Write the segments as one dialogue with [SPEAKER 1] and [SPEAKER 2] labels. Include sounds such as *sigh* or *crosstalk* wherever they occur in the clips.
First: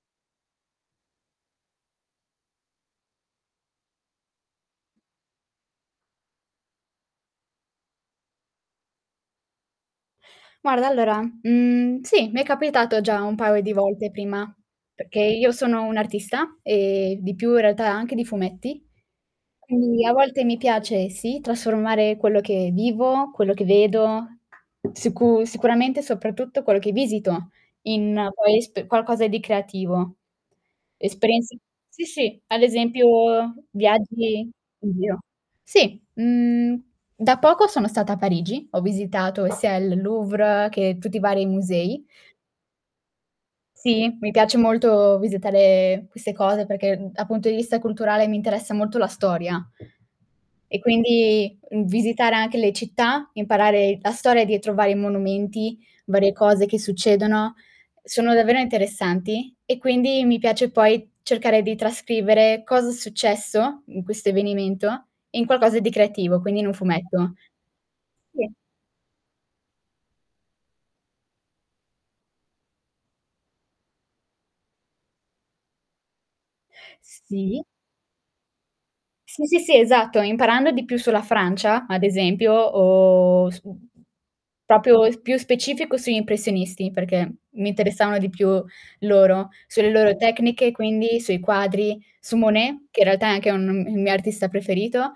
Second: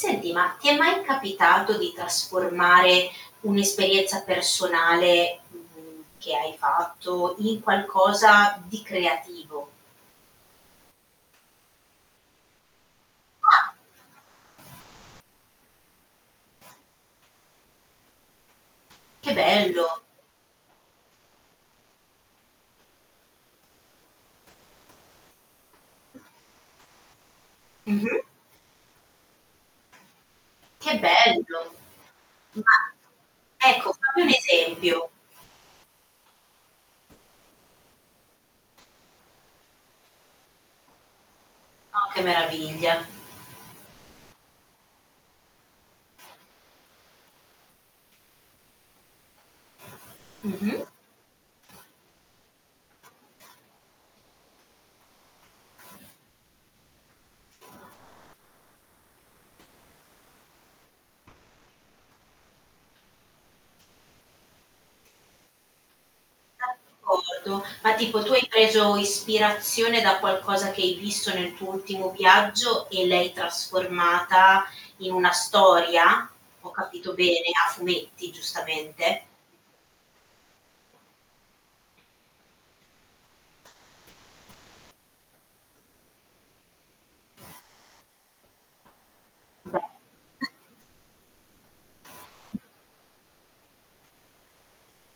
[SPEAKER 1] Senti, ma ti è mai capitato di trasformare un'esperienza personale, mhmm, che hai fatto, in qualcosa di creativo?
[SPEAKER 2] Guarda allora, mhmm, sì, mi è capitato già un paio di
[SPEAKER 1] Ah.
[SPEAKER 2] volte prima, perché io sono un'artista, e di più in realtà anche di fumetti,
[SPEAKER 1] Che bello.
[SPEAKER 2] quindi a volte mi piace sì trasformare quello che vivo, quello che vedo, sicu sicuramente soprattutto quello che visito
[SPEAKER 1] Mh-mh.
[SPEAKER 2] in poi esp qualcosa di creativo.
[SPEAKER 1] Che
[SPEAKER 2] Esperienze
[SPEAKER 1] bello.
[SPEAKER 2] sì, sì ad
[SPEAKER 1] Ma
[SPEAKER 2] esempio
[SPEAKER 1] ecco fammi un
[SPEAKER 2] viaggi, in
[SPEAKER 1] esempio.
[SPEAKER 2] giro. Sì, mhmm, da poco sono stata a Parigi, ho visitato sia il Louvre che tutti i vari musei.
[SPEAKER 1] Oh, che meraviglia.
[SPEAKER 2] Sì, mi piace molto visitare queste cose, perché, uhm, a punto di vista culturale mi interessa molto la storia. E
[SPEAKER 1] Mh-mh.
[SPEAKER 2] quindi, uhm, visitare anche le città, imparare la storia dietro vari monumenti, varie cose che succedono, sono davvero interessanti e quindi mi piace poi cercare di trascrivere, cosa è successo in questo avvenimento, in qualcosa di creativo, quindi in un fumetto.
[SPEAKER 1] D'accordo ma tipo tu hai
[SPEAKER 2] Sì.
[SPEAKER 1] preso ispirazione, da qualcosa che hai visto nel tuo ultimo viaggio e l'hai trasformata in una storia? Ho capito
[SPEAKER 2] S
[SPEAKER 1] bene?
[SPEAKER 2] sì.
[SPEAKER 1] A fumetti, giustamente.
[SPEAKER 2] Sì, sì, sì, esatto, imparando di più sulla Francia, ad esempio, uhm, su uhm, proprio e s più specifico sugli impressionisti, perché mi interessavano di più loro,
[SPEAKER 1] Beh.
[SPEAKER 2] sulle loro
[SPEAKER 1] *snorts*
[SPEAKER 2] tecniche quindi, sui quadri, su Monet, che in realtà è anche un il mio artista preferito.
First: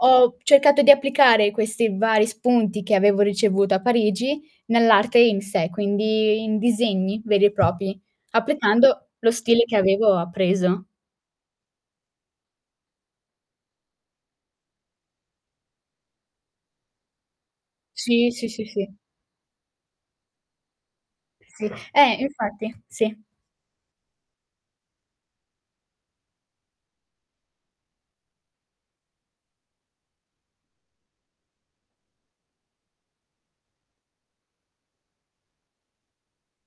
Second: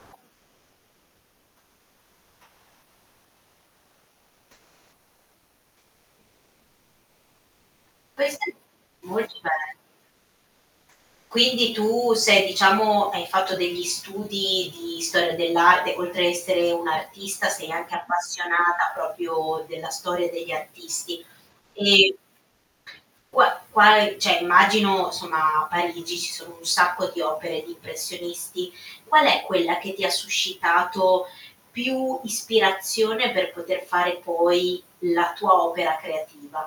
[SPEAKER 2] Ho cercato di applicare questi vari spunti, che avevo ricevuto a Parigi, nell'arte in sé, quindi in disegni veri e propri,
[SPEAKER 1] Queste
[SPEAKER 2] applicando
[SPEAKER 1] molto
[SPEAKER 2] lo stile
[SPEAKER 1] be
[SPEAKER 2] che avevo appreso.
[SPEAKER 1] Quindi tu sei diciamo, hai fatto degli studi di storia dell'arte, oltre a essere un'artista, sei anche
[SPEAKER 2] Sì, sì, sì,
[SPEAKER 1] appassionata
[SPEAKER 2] sì.
[SPEAKER 1] proprio della storia degli artisti.
[SPEAKER 2] Sì.
[SPEAKER 1] Ehm,
[SPEAKER 2] Eh, infatti, sì.
[SPEAKER 1] qua quale cioè immagino, somma, a Parigi ci sono un sacco di opere di impressionisti. Qual è quella che ti suscitato, più ispirazione per poter fare poi la tua opera creativa?